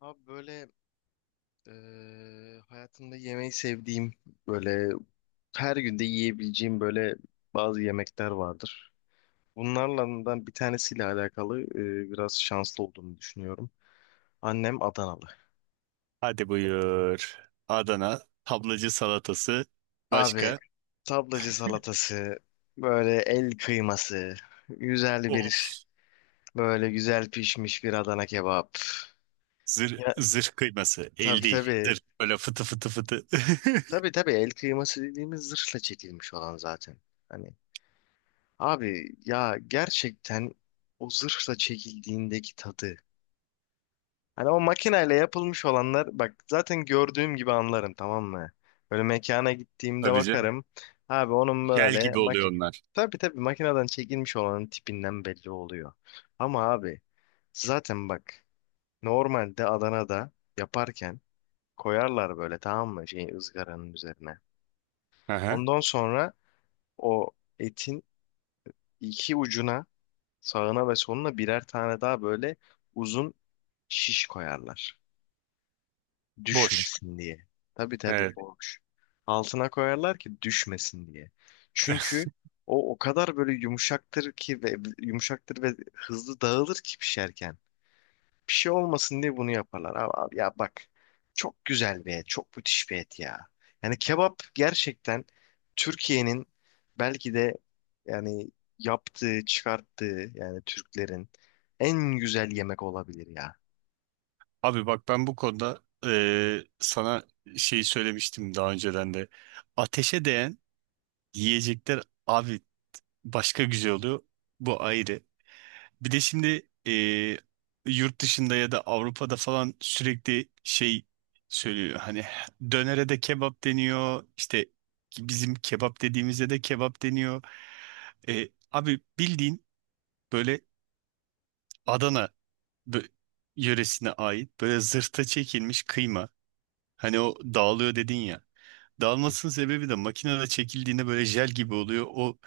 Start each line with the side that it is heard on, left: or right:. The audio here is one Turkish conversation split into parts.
left: Abi böyle hayatımda yemeği sevdiğim böyle her günde yiyebileceğim böyle bazı yemekler vardır. Bunlardan bir tanesiyle alakalı biraz şanslı olduğumu düşünüyorum. Annem Adanalı.
right: Hadi buyur. Adana tablacı salatası
left: Abi
right: başka.
left: tablacı salatası, böyle el kıyması, güzel
right: Oh,
left: bir böyle güzel pişmiş bir Adana kebap.
right: zırh,
left: Ya
right: zırh kıyması el
left: tabii
right: değil
left: tabii
right: zırh, böyle fıtı fıtı fıtı.
left: tabii tabii el kıyması dediğimiz zırhla çekilmiş olan zaten. Hani abi ya gerçekten o zırhla çekildiğindeki tadı. Hani o makineyle yapılmış olanlar bak zaten gördüğüm gibi anlarım, tamam mı? Böyle mekana gittiğimde
right: Tabii canım,
left: bakarım. Abi onun
right: jel
left: böyle
right: gibi
left: maki
right: oluyor onlar.
left: tabii tabii makineden çekilmiş olanın tipinden belli oluyor. Ama abi zaten bak normalde Adana'da yaparken koyarlar böyle, tamam mı, şey ızgaranın üzerine.
right: Aha.
left: Ondan sonra o etin iki ucuna, sağına ve soluna birer tane daha böyle uzun şiş koyarlar.
right: Boş.
left: Düşmesin diye. Tabii tabii
right: Evet.
left: boş. Altına koyarlar ki düşmesin diye. Çünkü o kadar böyle yumuşaktır ki ve yumuşaktır ve hızlı dağılır ki pişerken. Bir şey olmasın diye bunu yaparlar. Abi, abi ya bak, çok güzel bir et, çok müthiş bir et ya. Yani kebap gerçekten Türkiye'nin belki de, yani, yaptığı, çıkarttığı, yani Türklerin en güzel yemek olabilir ya.
right: Abi bak, ben bu konuda sana şeyi söylemiştim daha önceden de, ateşe değen yiyecekler abi başka güzel oluyor, bu ayrı. Bir de şimdi yurt dışında ya da Avrupa'da falan sürekli şey söylüyor. Hani dönere de kebap deniyor, İşte bizim kebap dediğimizde de kebap deniyor. Abi bildiğin böyle Adana bö- yöresine ait böyle zırhta çekilmiş kıyma. Hani o dağılıyor dedin ya. Dağılmasının sebebi de makinede çekildiğinde böyle jel gibi oluyor, o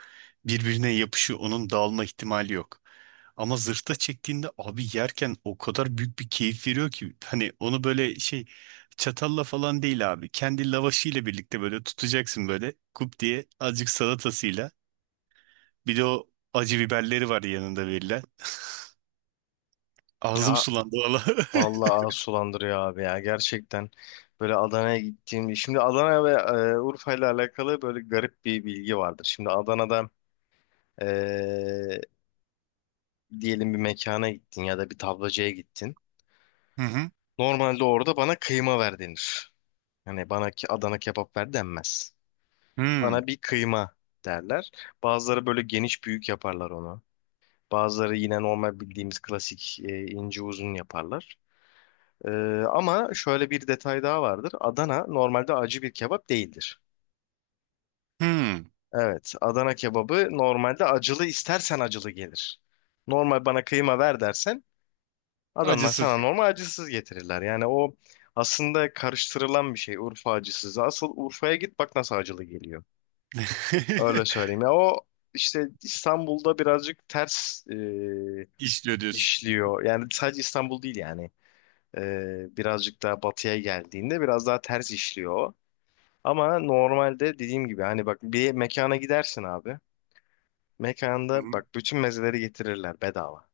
right: birbirine yapışıyor. Onun dağılma ihtimali yok. Ama zırhta çektiğinde abi, yerken o kadar büyük bir keyif veriyor ki. Hani onu böyle şey, çatalla falan değil abi. Kendi lavaşıyla birlikte böyle tutacaksın, böyle kup diye azıcık salatasıyla. Bir de o acı biberleri var yanında verilen. Ağzım
left: Ya
right: sulandı valla.
left: vallahi ağız sulandırıyor abi ya, gerçekten böyle Adana'ya gittiğim şimdi Adana ve Urfa ile alakalı böyle garip bir bilgi vardır. Şimdi Adana'da e, diyelim bir mekana gittin ya da bir tablacıya gittin.
right: Hı hı.
left: Normalde orada bana kıyma ver denir. Hani bana ki Adana kebap ver denmez.
right: Hmm.
left: Bana bir kıyma derler. Bazıları böyle geniş büyük yaparlar onu. Bazıları yine normal bildiğimiz klasik ince uzun yaparlar. Ee, Ama şöyle bir detay daha vardır. Adana normalde acı bir kebap değildir.
right: Hmm.
left: Evet, Adana kebabı normalde acılı istersen acılı gelir. Normal bana kıyma ver dersen adamlar
right: Acısız.
left: sana normal acısız getirirler. Yani o aslında karıştırılan bir şey Urfa acısızı. Asıl Urfa'ya git bak nasıl acılı geliyor. Öyle söyleyeyim. Ya o işte İstanbul'da birazcık ters
right: İşliyor diyorsun.
left: işliyor. Yani sadece İstanbul değil yani. Birazcık daha batıya geldiğinde biraz daha ters işliyor o. Ama normalde dediğim gibi hani bak bir mekana gidersin abi. Mekanda bak bütün mezeleri getirirler bedava.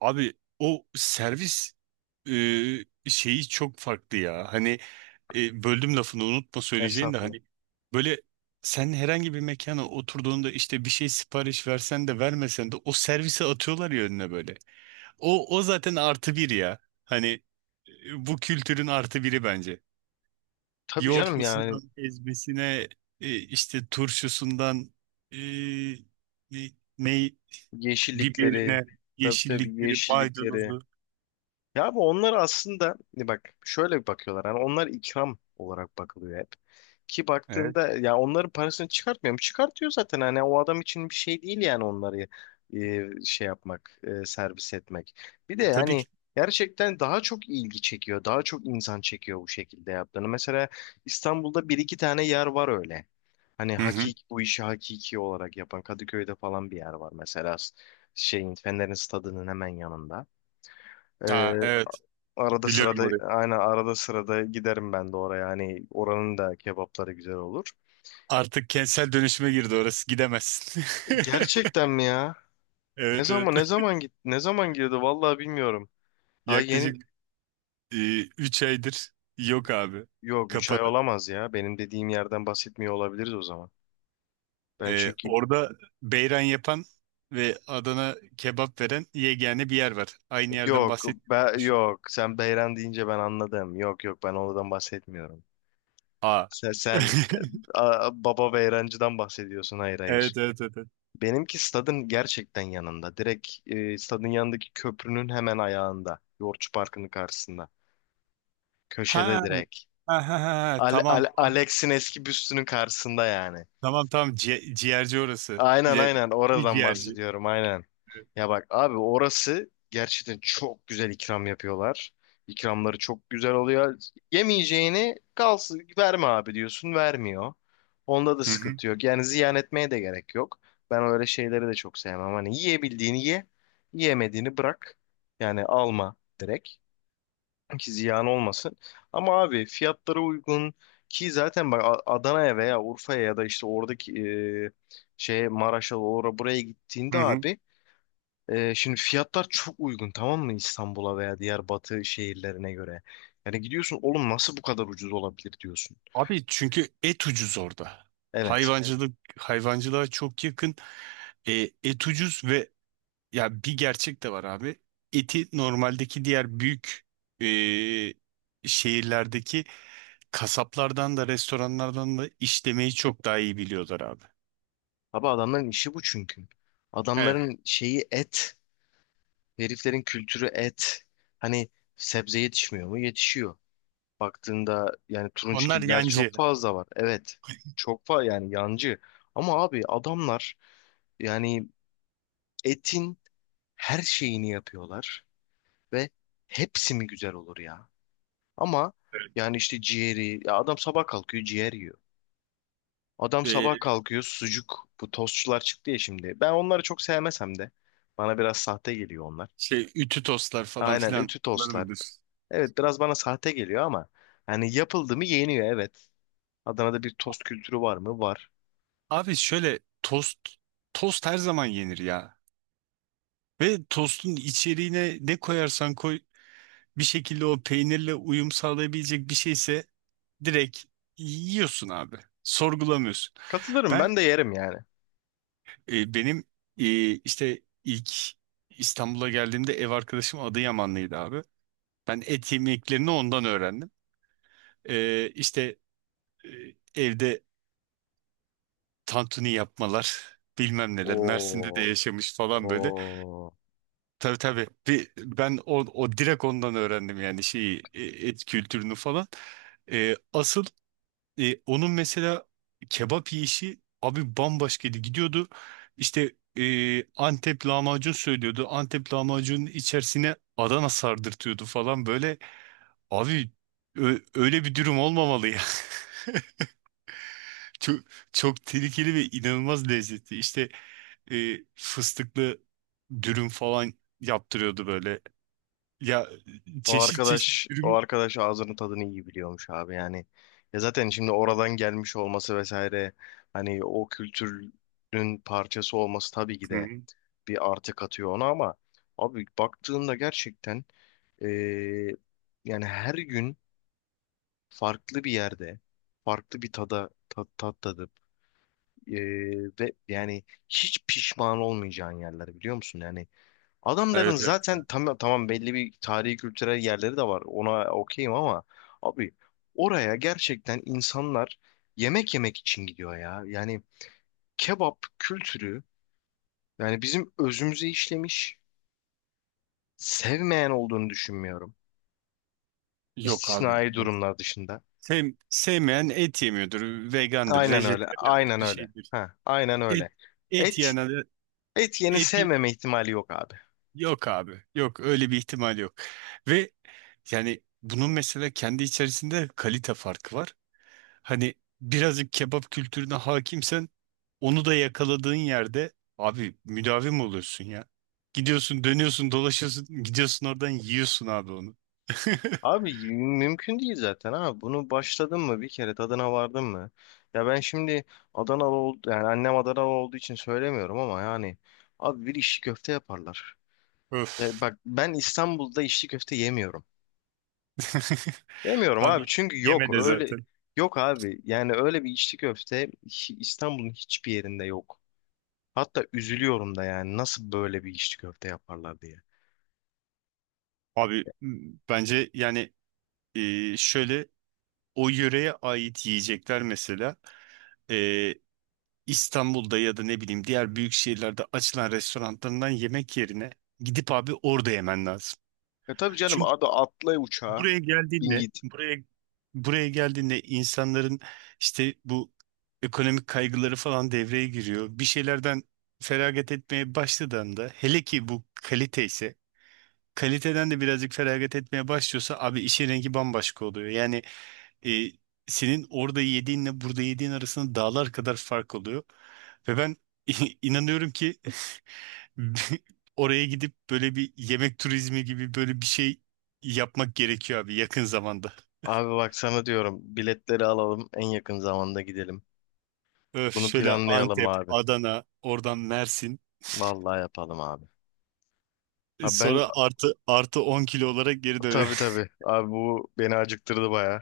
right: Abi o servis şeyi çok farklı ya. Hani böldüm lafını unutma söyleyeceğin de,
left: Estağfurullah.
right: hani böyle, sen herhangi bir mekana oturduğunda işte bir şey sipariş versen de vermesen de o servise atıyorlar ya önüne böyle. O, o zaten artı bir ya. Hani bu kültürün artı biri bence.
left: Tabii canım yani.
right: Yoğurtlusundan ezmesine, işte turşusundan, e, e, ney,
left: Yeşillikleri.
right: biberine,
left: Tabii tabii
right: yeşillikleri,
left: yeşillikleri.
right: maydanozu.
left: Ya abi onlar aslında ne, bak şöyle bir bakıyorlar. Yani onlar ikram olarak bakılıyor hep. Ki baktığında ya onların parasını çıkartmıyor mu? Çıkartıyor zaten, hani o adam için bir şey değil yani onları şey yapmak, servis etmek. Bir de
right: Tabii
left: yani
right: ki.
left: gerçekten daha çok ilgi çekiyor. Daha çok insan çekiyor bu şekilde yaptığını. Mesela İstanbul'da bir iki tane yer var öyle. Hani
right: Hı hı.
left: hakik bu işi hakiki olarak yapan Kadıköy'de falan bir yer var mesela şeyin Fener'in stadının hemen yanında.
right: Ha, evet,
left: Arada
right: biliyorum
left: sırada,
right: orayı.
left: aynen, arada sırada giderim ben de oraya. Hani oranın da kebapları güzel olur.
right: Artık kentsel dönüşüme girdi orası, gidemezsin.
left: Gerçekten mi ya?
right: Evet, evet.
left: Ne zaman girdi vallahi bilmiyorum. Daha
right: Yaklaşık
left: yeni,
right: 3 aydır yok abi.
left: yok 3 ay
right: Kapalı.
left: olamaz ya. Benim dediğim yerden bahsetmiyor olabiliriz o zaman. Ben
right: E,
left: çünkü
right: orada beyran yapan ve Adana kebap veren yegane bir yer var. Aynı yerden bahset. Düşün.
left: yok sen Beyran deyince ben anladım. Yok yok ben oradan bahsetmiyorum.
right: Aa.
left: Sen baba Beyrancı'dan bahsediyorsun. Hayır hayır.
right: Evet, evet, evet, evet.
left: Benimki stadın gerçekten yanında. Direkt stadın yanındaki köprünün hemen ayağında. Yoğurtçu Parkı'nın karşısında.
right: Ha,
left: Köşede direkt.
right: ha, ha, ha. Tamam, tamam.
left: Alex'in eski büstünün karşısında yani.
right: Tamam, tamam. Ciğerci orası.
left: Aynen
right: Ci-
left: aynen
right: Bir
left: oradan
right: ciğerci.
left: bahsediyorum, aynen. Ya bak abi, orası gerçekten çok güzel ikram yapıyorlar. İkramları çok güzel oluyor. Yemeyeceğini kalsın verme abi diyorsun, vermiyor. Onda da
right: Hı hı.
left: sıkıntı yok. Yani ziyan etmeye de gerek yok. Ben öyle şeyleri de çok sevmem. Hani yiyebildiğini ye, yiyemediğini bırak. Yani alma direkt ki ziyan olmasın. Ama abi fiyatlara uygun, ki zaten bak Adana'ya veya Urfa'ya ya da işte oradaki şeye Maraş'a, oraya buraya gittiğinde
right: Hı hı.
left: abi, şimdi fiyatlar çok uygun, tamam mı, İstanbul'a veya diğer batı şehirlerine göre. Yani gidiyorsun, oğlum nasıl bu kadar ucuz olabilir diyorsun.
right: Abi çünkü et ucuz orada. Evet.
left: Evet.
right: Hayvancılık, hayvancılığa çok yakın. E, et ucuz ve ya, bir gerçek de var abi. Eti normaldeki diğer büyük e, şehirlerdeki kasaplardan da restoranlardan da işlemeyi çok daha iyi biliyorlar abi.
left: Abi adamların işi bu çünkü.
right: Evet.
left: Adamların şeyi et, heriflerin kültürü et. Hani sebze yetişmiyor mu? Yetişiyor. Baktığında yani
right: Onlar
left: turunçgiller çok
right: yancı.
left: fazla var. Evet. Çok fazla yani yancı. Ama abi adamlar yani etin her şeyini yapıyorlar ve hepsi mi güzel olur ya? Ama yani işte ciğeri, ya adam sabah kalkıyor ciğer yiyor. Adam sabah
right: E,
left: kalkıyor sucuk, bu tostçular çıktı ya şimdi. Ben onları çok sevmesem de bana biraz sahte geliyor onlar.
right: şey, ütü tostlar falan
left: Aynen,
right: filan,
left: ütü
right: onları
left: tostlar.
right: bilir.
left: Evet biraz bana sahte geliyor ama hani yapıldı mı yeniyor, evet. Adana'da bir tost kültürü var mı? Var.
right: Abi şöyle, tost, tost her zaman yenir ya. Ve tostun içeriğine ne koyarsan koy, bir şekilde o peynirle uyum sağlayabilecek bir şeyse direkt yiyorsun abi. Sorgulamıyorsun.
left: Katılırım,
right: Ben,
left: ben de yerim yani.
right: benim e, işte ilk İstanbul'a geldiğimde ev arkadaşım Adıyamanlıydı abi. Ben et yemeklerini ondan öğrendim. E, işte, e, evde tantuni yapmalar, bilmem neler, Mersin'de de
left: Oo,
right: yaşamış falan böyle.
left: oo.
right: Tabii tabii, bir, ben o direkt ondan öğrendim yani şeyi, et kültürünü falan. E, asıl, E, onun mesela kebap yiyişi abi bambaşkaydı. Gidiyordu işte, Antep lahmacun söylüyordu. Antep lahmacunun içerisine Adana sardırtıyordu falan böyle. Abi öyle bir durum olmamalı ya. Çok, çok tehlikeli ve inanılmaz lezzetli. İşte fıstıklı dürüm falan yaptırıyordu böyle. Ya, çeşit çeşit
left: O
right: dürüm.
left: arkadaş ağzının tadını iyi biliyormuş abi yani. Ya zaten şimdi oradan gelmiş olması vesaire, hani o kültürün parçası olması, tabii ki
right: Hı
left: de
right: hı.
left: bir artı katıyor ona. Ama abi baktığında gerçekten, eee, yani her gün farklı bir yerde farklı bir tada, tat tadı. Ee, Ve yani hiç pişman olmayacağın yerler, biliyor musun? Yani adamların
right: Evet, evet.
left: zaten tamam, belli bir tarihi kültürel yerleri de var. Ona okeyim ama abi oraya gerçekten insanlar yemek yemek için gidiyor ya. Yani kebap kültürü yani bizim özümüze işlemiş. Sevmeyen olduğunu düşünmüyorum.
right: Yok abi.
left: İstisnai durumlar dışında.
right: Sevmeyen et yemiyordur. Vegandır,
left: Aynen öyle.
right: vejetaryandır,
left: Aynen
right: bir
left: öyle.
right: şeydir.
left: Ha, aynen öyle.
right: Et, et
left: Et
right: yiyen adam-
left: Et yeni
right: et y-
left: sevmeme ihtimali yok abi.
right: yok abi. Yok, öyle bir ihtimal yok. Ve yani bunun mesela kendi içerisinde kalite farkı var. Hani birazcık kebap kültürüne hakimsen, onu da yakaladığın yerde abi müdavim oluyorsun ya. Gidiyorsun, dönüyorsun, dolaşıyorsun, gidiyorsun oradan yiyorsun abi onu.
left: Abi mümkün değil zaten abi. Bunu başladın mı bir kere, tadına vardın mı? Ya ben şimdi Adanalı oldu, yani annem Adanalı olduğu için söylemiyorum ama yani abi, bir içli köfte yaparlar. E
right: Öf.
left: bak, ben İstanbul'da içli köfte yemiyorum. Yemiyorum abi
right: Abi
left: çünkü yok
right: yeme de
left: öyle,
right: zaten.
left: yok abi, yani öyle bir içli köfte İstanbul'un hiçbir yerinde yok. Hatta üzülüyorum da yani nasıl böyle bir içli köfte yaparlar diye.
right: Abi bence yani, şöyle, o yöreye ait yiyecekler mesela e, İstanbul'da ya da ne bileyim diğer büyük şehirlerde açılan restoranlarından yemek yerine gidip abi orada yemen lazım.
left: E tabii canım,
right: Çünkü
left: hadi atla uçağa
right: buraya
left: bin
right: geldiğinde,
left: git.
right: buraya geldiğinde insanların işte bu ekonomik kaygıları falan devreye giriyor. Bir şeylerden feragat etmeye başladığında, hele ki bu kalite ise, kaliteden de birazcık feragat etmeye başlıyorsa abi işin rengi bambaşka oluyor. Yani e, senin orada yediğinle burada yediğin arasında dağlar kadar fark oluyor. Ve ben inanıyorum ki oraya gidip böyle bir yemek turizmi gibi böyle bir şey yapmak gerekiyor abi yakın zamanda.
left: Abi bak sana diyorum, biletleri alalım en yakın zamanda gidelim.
right: Öf,
left: Bunu
right: şöyle
left: planlayalım
right: Antep,
left: abi.
right: Adana, oradan Mersin.
left: Vallahi yapalım abi. Abi ben,
right: Sonra artı artı 10 kilo olarak geri dön.
left: tabii tabii abi, bu beni acıktırdı baya.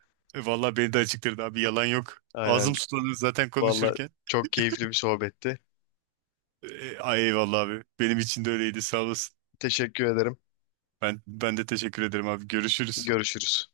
right: Vallahi beni de acıktırdı abi, yalan yok. Ağzım
left: Aynen,
right: sulanıyor zaten
left: vallahi
right: konuşurken.
left: çok keyifli bir sohbetti.
right: Ay eyvallah abi. Benim için de öyleydi, sağ olasın.
left: Teşekkür ederim.
right: Ben de teşekkür ederim abi. Görüşürüz.
left: Görüşürüz.